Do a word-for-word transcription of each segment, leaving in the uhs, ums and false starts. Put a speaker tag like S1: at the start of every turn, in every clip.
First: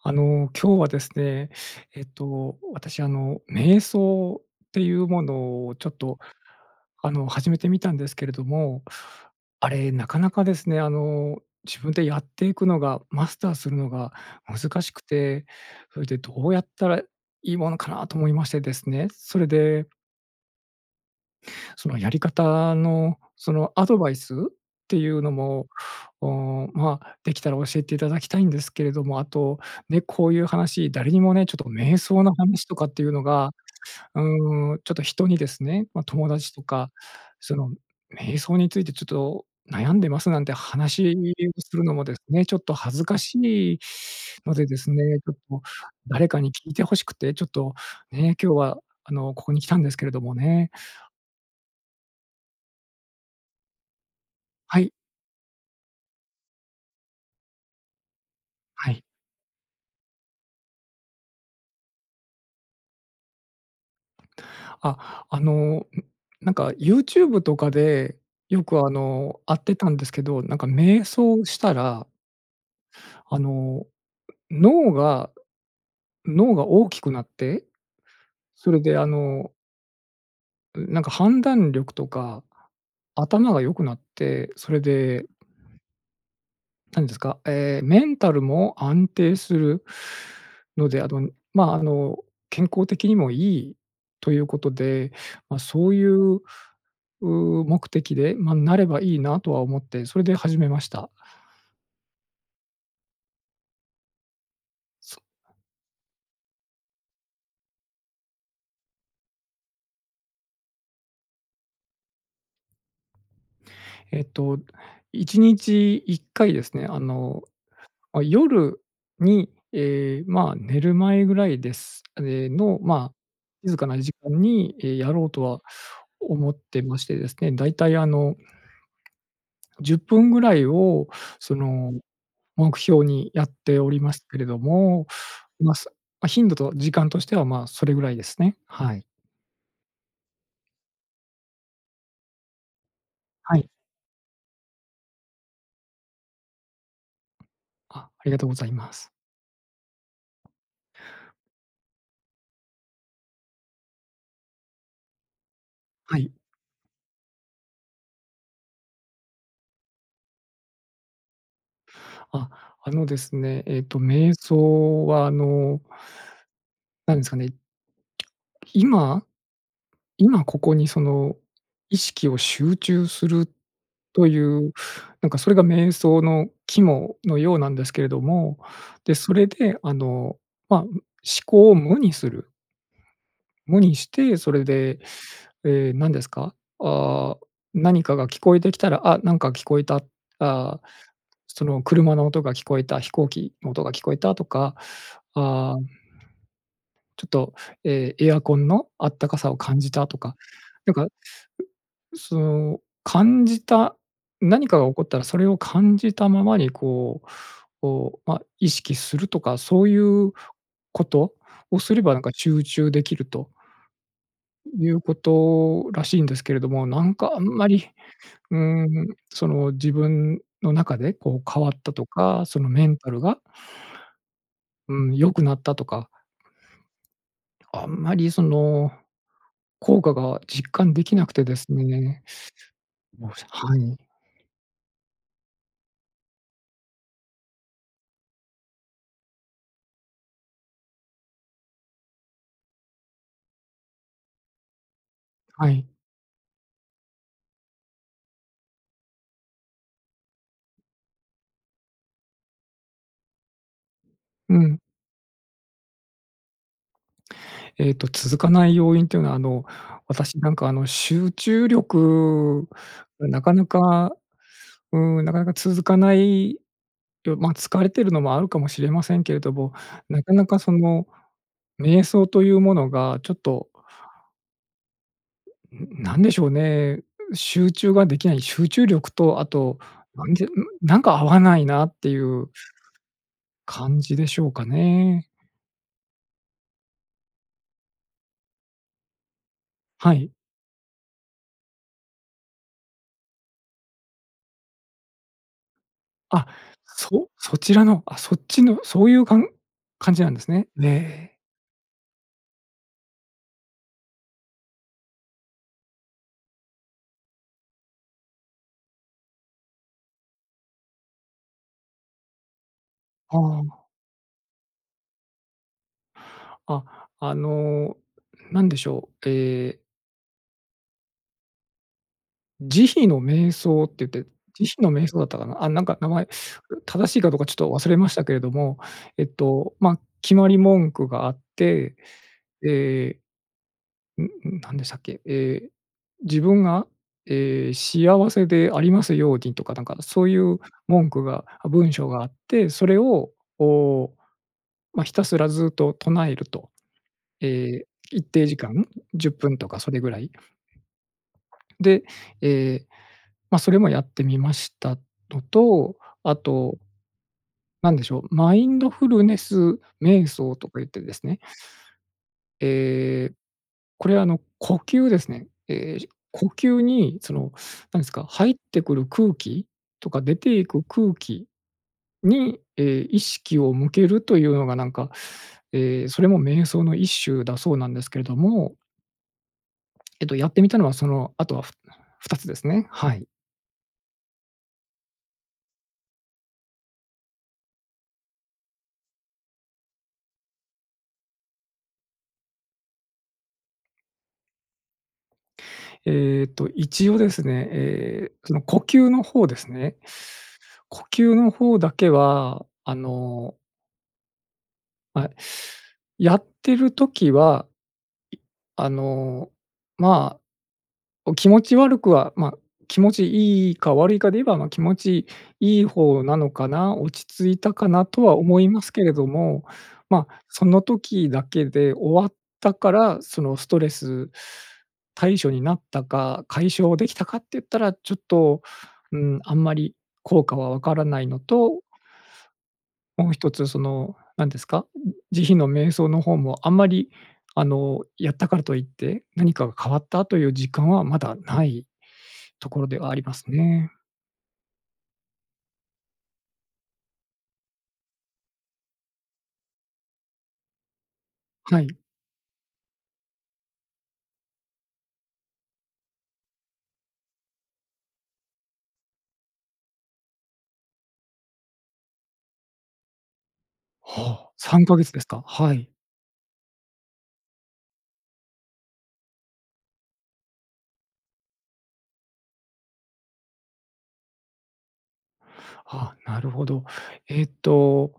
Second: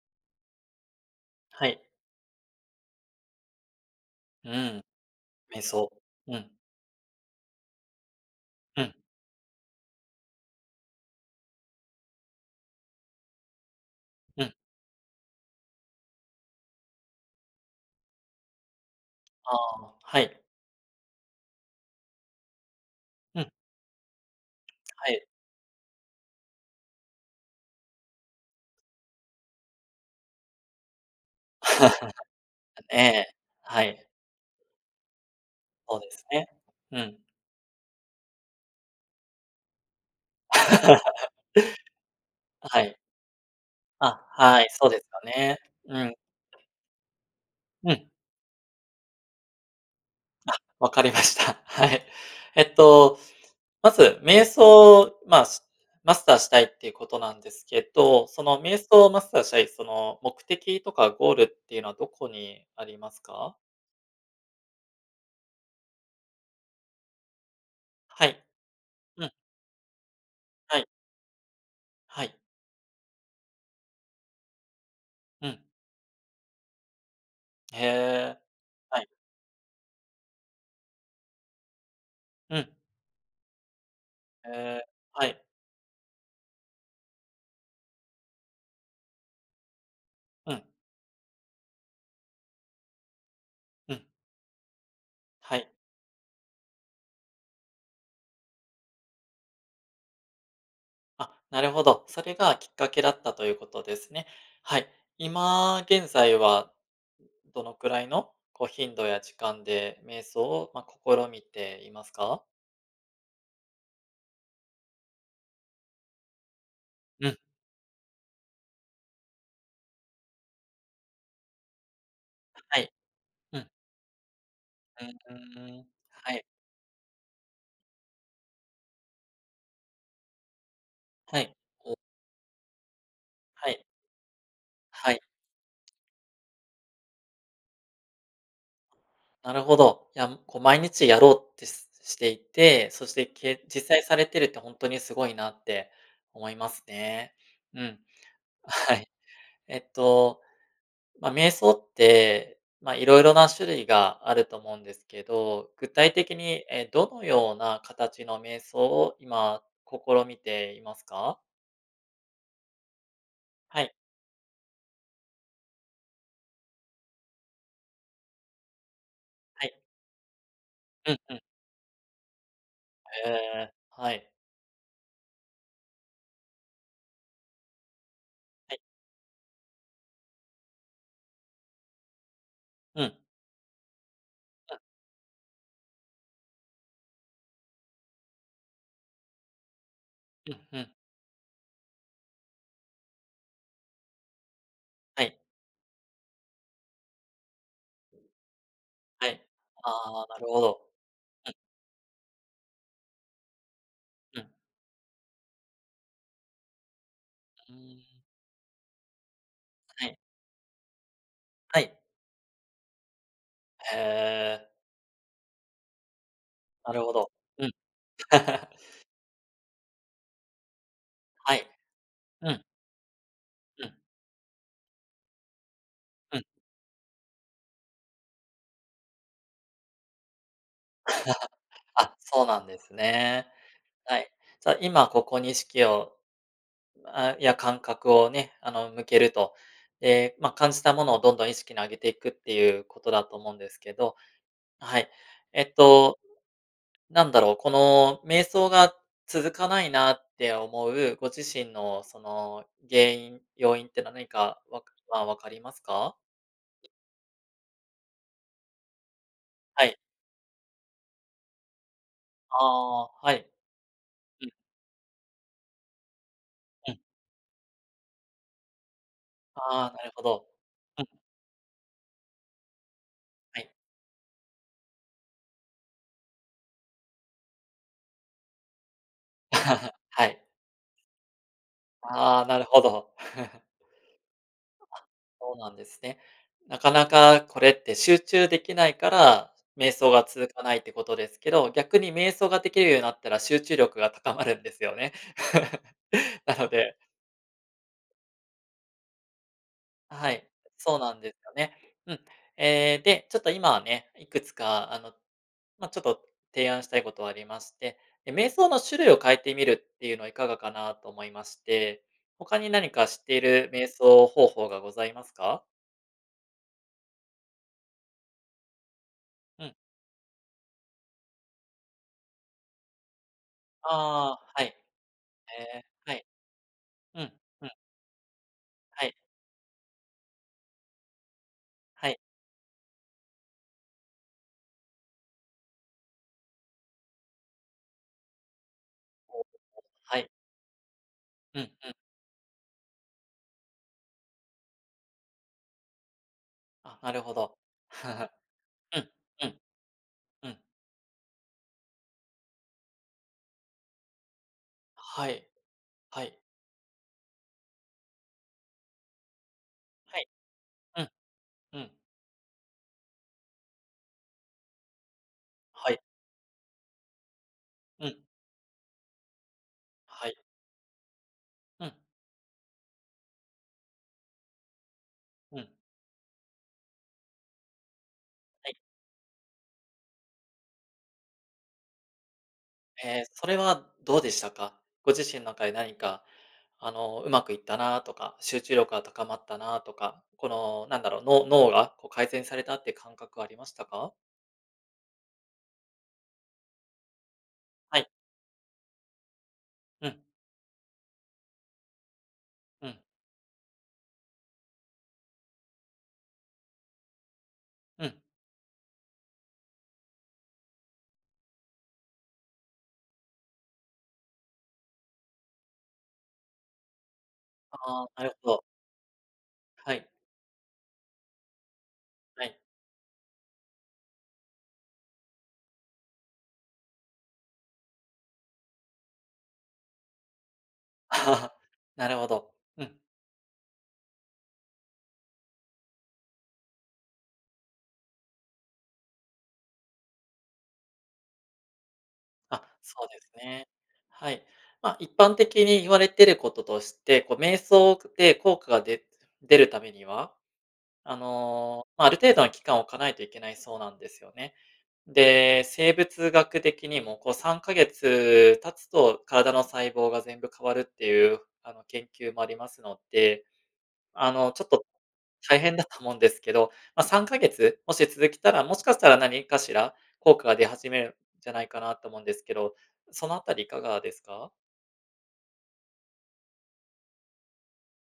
S1: あの、今日はですね、
S2: はい。
S1: えっと、私、あの、瞑想
S2: う
S1: って
S2: ん、
S1: いうも
S2: 瞑
S1: のをちょ
S2: 想、
S1: っと、
S2: うん。
S1: あの、始めてみたんですけれど
S2: う
S1: も、
S2: ん。
S1: あれなかなかですね、あの、自分でやっていくのが、マスターするのが
S2: うん。
S1: 難しくて、そいでどうやったらいいものかなと思いましてですね、それ
S2: あ
S1: で
S2: あ、はい。
S1: そのやり方の、
S2: うん。
S1: そのアドバイス？ってい
S2: は
S1: う
S2: い。
S1: のも、おまあ、できたら教えていただきたいんですけれども、あと、ね、こういう話誰にもね、ちょっと瞑想の話とかっ
S2: え
S1: ていうの
S2: え、
S1: が、
S2: はい。
S1: うーん、ちょっと人にですね、
S2: ほう
S1: ま、
S2: です
S1: 友
S2: ね、
S1: 達とか、
S2: うん。
S1: その「瞑想についてちょっと悩んでます」なんて話 をするのもですね、ちょっ
S2: あ、
S1: と
S2: はい。
S1: 恥ずかしい
S2: あ、
S1: の
S2: は
S1: で
S2: い、
S1: で
S2: そう
S1: す
S2: です
S1: ね、
S2: か
S1: ちょっ
S2: ね。
S1: と
S2: うん。
S1: 誰かに聞いて欲しくてちょっと
S2: うん。
S1: ね、今日は、あの、ここに来たんですけれども
S2: あ、
S1: ね。
S2: 分かりました、はい。えっと、まず瞑
S1: はい。
S2: 想、まあ、しマスターしたいっていうことなんですけど、その瞑
S1: はい。
S2: 想マスターしたいその目的とかゴールっていうのはどこにありますか？
S1: あ、あの、ん、なんか YouTube とかで
S2: はい、
S1: よくあ
S2: うん。
S1: の、あってたんですけど、なんか
S2: はい。
S1: 瞑想したら
S2: はい。
S1: あの脳が
S2: うん。
S1: 脳が大きくなって、
S2: へ、
S1: それで
S2: は
S1: あ
S2: い。
S1: のう、なんか判断力とか、
S2: うん。
S1: 頭が良くなって、それ
S2: へ、
S1: で
S2: はい。
S1: 何ですか、え、メンタルも安定する
S2: うん。
S1: ので、あの、ま、あの、健康的にもいい
S2: うん。
S1: ということで、
S2: は
S1: ま、
S2: い。
S1: そういう、う、目的で、ま、なればいいなとは思って、それで始めました。
S2: あ、なるほど、それがきっかけだったということですね。はい、
S1: そ
S2: 今現在は、どのくらいのこう頻度や時間で瞑想を、ま、試みていますか？
S1: えっと、いちにちいっかいですね、あ
S2: うん。
S1: の、あ、夜に、え、ま、寝る前ぐらいです、え、
S2: あ、
S1: の、
S2: はい。
S1: ま、
S2: うん。
S1: 静かな時間に、え、
S2: う
S1: やろう
S2: う
S1: とは
S2: ーん、はい。
S1: 思ってましてですね、だいたいあのじゅっぷんぐらいを、
S2: は
S1: そ
S2: い、
S1: の
S2: お
S1: 目標にやっ
S2: は
S1: て
S2: い。
S1: おりますけれども、
S2: はい。
S1: ま、そ、ま、頻度と時間としては、ま、それぐらいですね。はい。
S2: なるほど、いや、こう毎日やろうってしていて、そして
S1: は
S2: け
S1: い。
S2: 実際されてるって本当にすごいなって、思いますね。うん。
S1: あ、ありがとうございま
S2: は
S1: す。
S2: い。えっと、ま、瞑想って、ま、色々な種類があると思うんですけど、具体
S1: はい。
S2: 的に、え、どのような形の瞑想を今、試みていますか？
S1: あ、あのですね、え
S2: は
S1: っ
S2: い。
S1: と瞑想はあのなんですかね。今
S2: はい。
S1: 今ここにそ
S2: うんう
S1: の
S2: ん。
S1: 意識を集中す
S2: へ
S1: る
S2: え、は
S1: と
S2: い。
S1: いう、なんかそれが瞑想の肝のようなんですけれども、
S2: はい。
S1: で、それであの、まあ、ん、思考を無にする。
S2: うん。
S1: 無にして、それ
S2: うん。
S1: で、ええ、何ですか。あ、何かが聞こえてきたら、あ、なんか聞こえた。あ
S2: うん、ふ
S1: あ、
S2: ん。
S1: その車の音が聞こえた飛行機の音が聞こえたとか、
S2: はい。
S1: ああ。ちょっと、ええ。エアコンのあった
S2: は
S1: か
S2: い。
S1: さを感
S2: あ
S1: じたと
S2: あ、
S1: か、
S2: なるほど。
S1: なんか
S2: うん。
S1: その感じた
S2: うん。
S1: 何かが起こったらそれを感じたままにこう
S2: うー
S1: こ
S2: ん。
S1: う、ま、意識するとかそうい
S2: はい。
S1: うことを
S2: はい。
S1: すればなんか集中できると
S2: へえ。
S1: いうことらしいんですけれども、
S2: な
S1: な
S2: るほ
S1: ん
S2: ど。
S1: かあん
S2: う
S1: ま
S2: ん。
S1: り、ん、その自分の中でこう
S2: は
S1: 変
S2: い。
S1: わったとか
S2: う
S1: そ
S2: ん。
S1: のメンタルが。
S2: うん。
S1: うん。良くなったとか。
S2: うん。
S1: あんまり、その効果が実感できなくてです
S2: あ、
S1: ね。
S2: そうなんです
S1: もしゃ
S2: ね。
S1: はい。
S2: はい。じゃあ、今ここに意識をあ、や感覚をね、あの、向けると、ええ、ま、感じたものをどんどん意識に上げていくっていうことだと思うんですけど、はい。え
S1: は
S2: っ
S1: い。
S2: と、なんだろうこの瞑想が続かないなって思うご自身のその原因、要因って何か
S1: う
S2: は
S1: ん。
S2: わかまあ、分かりますか？
S1: えっと、続かない要因というのは、あの、
S2: はい。
S1: 私なんかあの、集中力、
S2: ああ。
S1: ん、
S2: は
S1: な
S2: い。
S1: かなか
S2: うん。
S1: うん。なかなか続かない、
S2: うん。
S1: よ、まあ、疲れているのもあるかもしれませんけれども、
S2: ああ。なる
S1: な
S2: ほ
S1: かな
S2: ど。
S1: かそ
S2: うん。
S1: の瞑想というものがちょっ
S2: は
S1: と。
S2: い。
S1: うん、ん、なんでしょうね、う集中ができない、集中力と、あと、な
S2: は
S1: ん
S2: い。
S1: てうん、なんか合わないなってい
S2: ああ、
S1: う
S2: なるほど。
S1: 感じでしょうかね？
S2: そうなんですね。なかなかこれって集中できないから、瞑想
S1: は
S2: が
S1: い。
S2: 続かないってことですけど、逆に瞑想ができるようになったら、集中力が高まるんですよね？
S1: あ、
S2: なので
S1: そう、そちらの、あ、そっちの、そういうかん感じな
S2: は
S1: んで
S2: い、
S1: すね。
S2: そうなんで
S1: ね。
S2: すよね。うん。ええ、で、ちょっと今はね、いくつかあの、まあ、ちょっと提案したいことありまして。え、瞑想の種類を変えてみるっていうのはいかがかなと思いまして。他に何か知って
S1: あ
S2: いる
S1: あ。
S2: 瞑想方法がございますか？
S1: あ、あの、何でしょう、
S2: う
S1: え
S2: ん。
S1: え。慈悲の瞑想っていって
S2: ああ、はい。
S1: 慈悲の
S2: へ
S1: 瞑想だったかな？あ、なん
S2: え、
S1: か名
S2: はい。
S1: 前、正し
S2: う
S1: いか
S2: ん、
S1: どうかちょっ
S2: う
S1: と
S2: ん。
S1: 忘れましたけれども。
S2: はい。
S1: えっと、まあ、決まり文句があって、
S2: はい。
S1: え、んん、なんでしたっけ？え、自分が、え、幸せでありますよう
S2: おう、お、
S1: にとか、なんか
S2: は
S1: そ
S2: い。
S1: ういう文句が、
S2: うん
S1: あ、
S2: う
S1: 文
S2: ん。
S1: 章があって、それをを、まあ、ひたすらずっと唱えると。
S2: あ、なるほど、
S1: え、一 定時間？ん？
S2: うん、
S1: じゅっ
S2: う
S1: ぷん
S2: ん。
S1: とかそれぐらい。
S2: うん。
S1: で、ええ、ま、それもやってみました
S2: は
S1: の
S2: い、
S1: と、
S2: はい。
S1: あとなんでしょう？マインドフルネス
S2: はい、
S1: 瞑想とか言って
S2: うん、
S1: ですね
S2: うん。
S1: ええ、これは、あの、呼吸ですね。
S2: は
S1: ええ、
S2: い。
S1: じ呼吸にそのなんで
S2: う
S1: す
S2: ん。
S1: か、入ってくる空気？とか
S2: は
S1: 出
S2: い。
S1: ていく空気
S2: うん。
S1: に、え、意識を向けるというのがなんか、
S2: うん。
S1: ええ、それも瞑想の一種だそうなんですけれど
S2: はい。
S1: も。えっと、やってみたのは、その後は、ふふたつですね。
S2: へ
S1: はい。
S2: え、それはどうでしたか？ご自身の中で何か、あの、うまくいったなとか、集中力が高まったなとか、このなんだろう、脳脳がこう改善されたって感覚はありましたか？
S1: えっと、一応ですね、
S2: はい。
S1: ええ、その呼吸の方ですね。
S2: うん。
S1: 呼吸の方だけは、
S2: う
S1: あ
S2: ん。
S1: のあ、やってる時は、い
S2: うん。
S1: あの、ま、お気持ち悪くは、ま、気持ちいいか悪いかで言えば、ま、気持ちいい方なのかな？落ち着いたかな？
S2: ああ、
S1: と
S2: な
S1: は
S2: るほ
S1: 思
S2: ど。
S1: いますけれども、
S2: はい。
S1: ま、その時だけで終わっ
S2: はい。
S1: たから、そのストレス対処になったか、解消できたかっていったら、ちょっと、うん、あんまり効果はわからないの と
S2: なるほど、うん。
S1: もう一つその、なんですか、慈悲の瞑想の方もあんまり、あの、やったからといって、何かが変わったという実感はまだない
S2: あ、
S1: ところで
S2: そう
S1: はあ
S2: で
S1: り
S2: す
S1: ます
S2: ね。
S1: ね。
S2: はい。ま、一般的に言われてることとして、こう瞑想くで効果が出出るためには、あ
S1: は
S2: の、
S1: い。
S2: ま、ある程度の期間を置かないといけないそうなんですよね。で、生物学的にも、こうさんかげつ経つと、体の細胞が全部変わるっていう、あの、研究もありますので、あ
S1: は
S2: の、
S1: あ、
S2: ちょっ
S1: さ
S2: と
S1: んかげつですか？
S2: 大
S1: は
S2: 変だ
S1: い。
S2: と思うんですけど、ま、さんかげつ、もし続けたら、もしかしたら何かしら効果が出始めるんじゃないかなと思うんですけど、そのあたりいかがですか？
S1: あ、なるほど。えっと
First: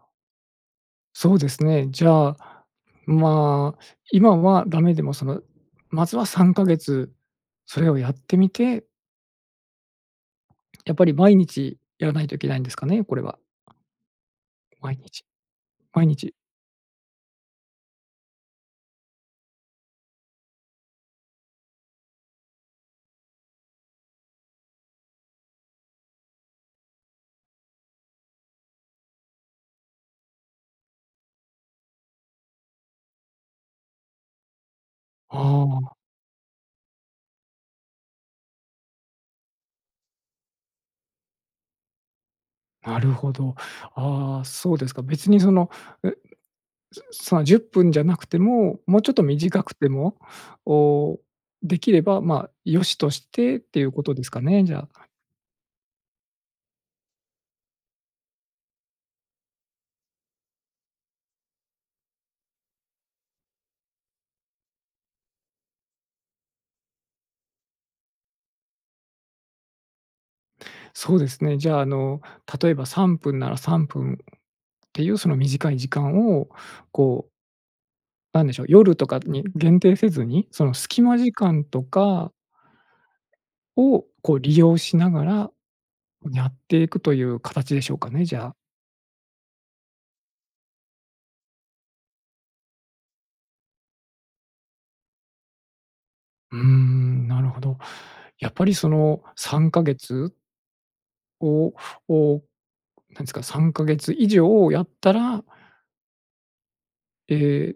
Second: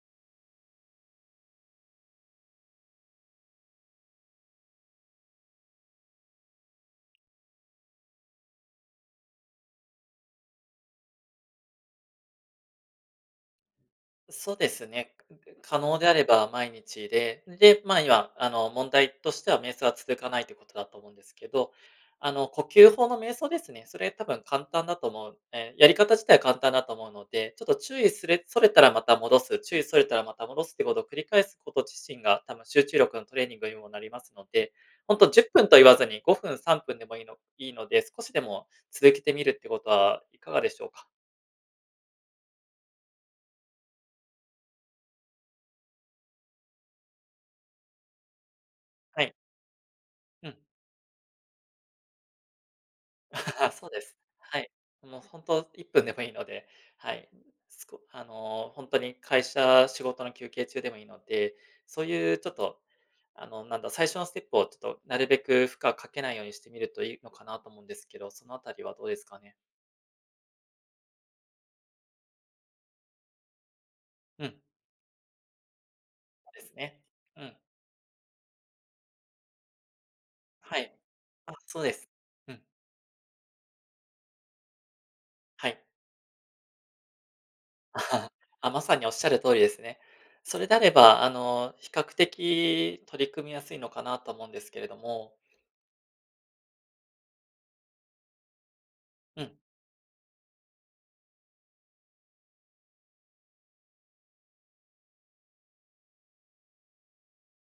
S1: そうですね。じゃあ、まあ、今はダメでも、その、まずはさんかげつ、それをやってみてやっぱり毎日やらないといけないんですかね？これは。
S2: そうです
S1: 毎
S2: ね、
S1: 日
S2: くで可能
S1: 毎
S2: であれ
S1: 日
S2: ば毎日で。で、まあ、今あの、問題としては瞑想は続かないということだと思うんですけど。あの、呼吸法の瞑想ですね、それ多分簡単だと思うんで。やり方自体は簡単だと思うので、ちょっと注意すれそれたらまた戻す、注意それたらまた戻すっていうことを繰り返すこと自身が、多分集中力のトレーニングにもなりますので。ほんとじゅっぷ
S1: あ
S2: んと言
S1: あ。
S2: わずに、ごふん、さんぷんでもいいのいいので、少しでも、続けてみるってことはいかがでしょうか？
S1: なるほど。ああ、そうですか。別にその、うすうそのじゅっぷんじゃなくても、もうちょっと
S2: はい。
S1: 短くても、
S2: うん。
S1: おお、出来れば、ま、良しとしてっ てい
S2: そう
S1: う
S2: で
S1: こと
S2: す。
S1: ですか
S2: は
S1: ね、
S2: い。
S1: じゃあ、はい
S2: もうほんと、いっぷんでもいいので、はい。すこあの、ほんとに会社、仕事の休憩中でもいいので、そういうちょっと、あの、なんだ、最初のステップをちょっと、なるべく負荷かけないようにしてみるといいのかなと思うんですけど、そのあたりはどうですかね？
S1: そうですね。じゃあ、あの例えばさんぷんならさんぷんっ
S2: うん。
S1: ていうその短い時間を
S2: そうですね、
S1: こう
S2: うん。
S1: なんでしょう。夜とかに限定せずに、その
S2: はい。
S1: 隙間時
S2: あ、
S1: 間
S2: そ
S1: と
S2: うです。
S1: か
S2: うん。
S1: を、こう利用しながら
S2: はい。
S1: やっていくという形でしょうかね、じゃあ。
S2: あ、まさにおっしゃる通りですね。それであれば、あの、比較的取り組みやすいのかなと思うんですけれども。
S1: うーん、なるほど。やっぱりその
S2: うん。
S1: さんかげつをを、何ですか、さんかげつ以上やったらええ、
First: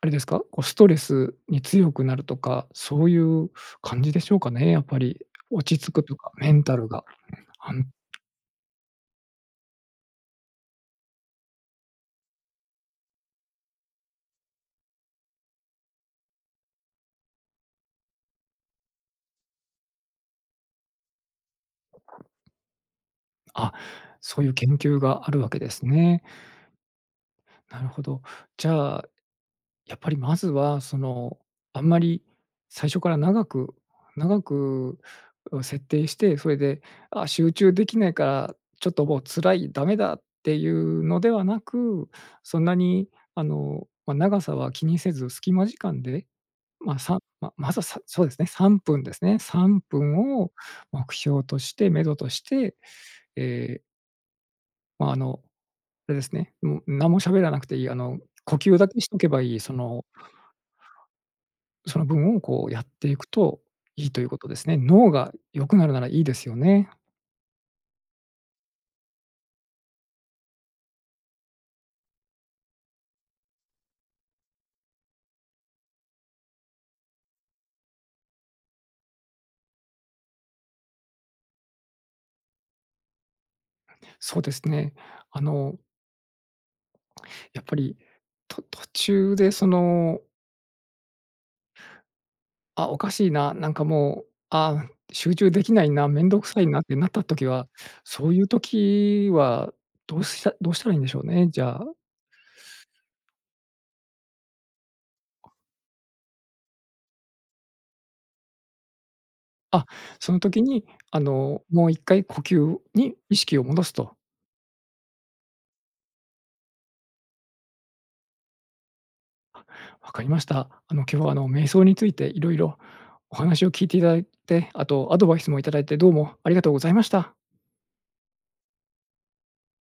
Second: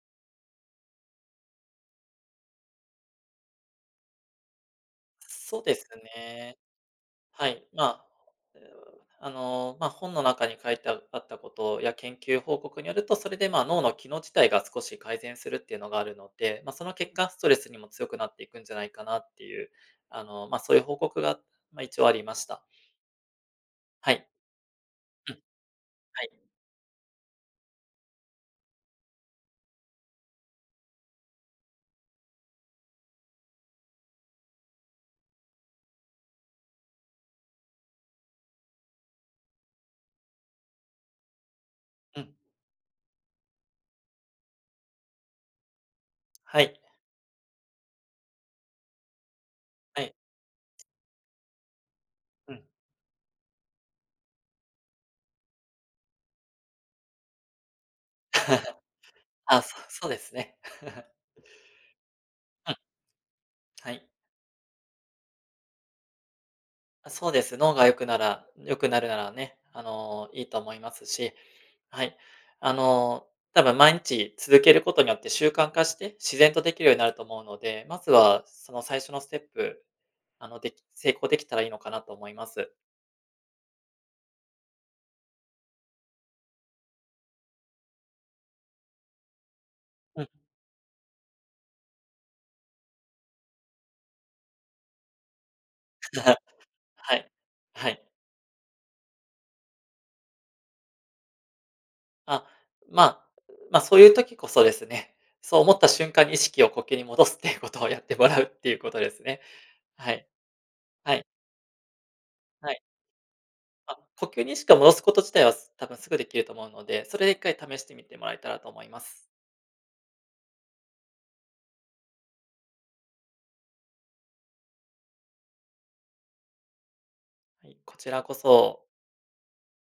S1: あれですか？こうストレスに強くなるとか、そういう感じでしょうかね、やっぱり。
S2: そうで
S1: 落ち
S2: す
S1: 着くとかメ
S2: ね。
S1: ンタルが。
S2: はい、
S1: は
S2: ま
S1: ん。
S2: あ、うあの、まあ、本の中に書いてああったことや研究報告によると、それで、まあ、脳の機能自体が少し改善するっていうのがあるので、まあ、その結果ストレスにも強くなっていくんじゃないかなっていう、あの、まあ、そういう報告が、まあ一応ありました。
S1: あ、
S2: はい。
S1: そういう研究があ
S2: うん。
S1: るわけですね。
S2: はい。
S1: なるほど。じゃあ、やっぱりまずは、その、あんまり最初から長く長くを設定して、それで、あ、集中できないか、ちょっともう辛い、ダメだっていうのではなく、
S2: うん。
S1: そんなにあの、ま、長さは気にせず、隙間時間で、
S2: はい。
S1: まあ、さままずはさそうですね、さんぷんですね。さんぷ
S2: はい。
S1: んを目標として目処とし
S2: うん。
S1: て、ええま、あの、あれですね。んも、何も喋らなくていい、あの、呼吸 だけにしとけばいい、
S2: あ、
S1: そ
S2: そう
S1: の
S2: そうですね。
S1: その分をこ
S2: う
S1: う、
S2: ん。
S1: やっていくと
S2: はい。
S1: いいということですね。脳が良くなるならいいですよね。
S2: あ、そうです。脳が良くなら良くなるならね。あの、いいと思いますし、はい。あの、多分毎日続けることによって習慣化して、自然と出来るようになると思うので、まずはその最初のステップ、あの、でき成功出来たらいいのかなと思います。
S1: そうですね。あのやっぱり、と途中でその
S2: うん。
S1: あ、おかしいな。なんかもう、あ、集中出来ないな、面 倒くさいなってなっ
S2: は
S1: た
S2: い、
S1: 時は、
S2: はい。
S1: そういう時はどうしたどうしたらいいんでしょうね。じゃあ。
S2: あ、まあ、まあ、そういう時こそですね。そう思った瞬間に意識を呼吸に戻すっていうことをやってもらうっていうことですね。
S1: あ、
S2: はい。
S1: その時に、
S2: は
S1: あ
S2: い。
S1: の、もういっかい呼
S2: は
S1: 吸
S2: い。
S1: に意識を戻す
S2: あ、
S1: と。
S2: 呼吸にしか戻すこと自体はす多分すぐ出来ると思うので、それでいっかい試してみてもらえたらと思います。
S1: あ、分かりました。あの、今日はあの、瞑想について色々お話を聞いていただいて、あとアドバイスもいただいて、どうもありがとうございました。
S2: はい、こちらこそ。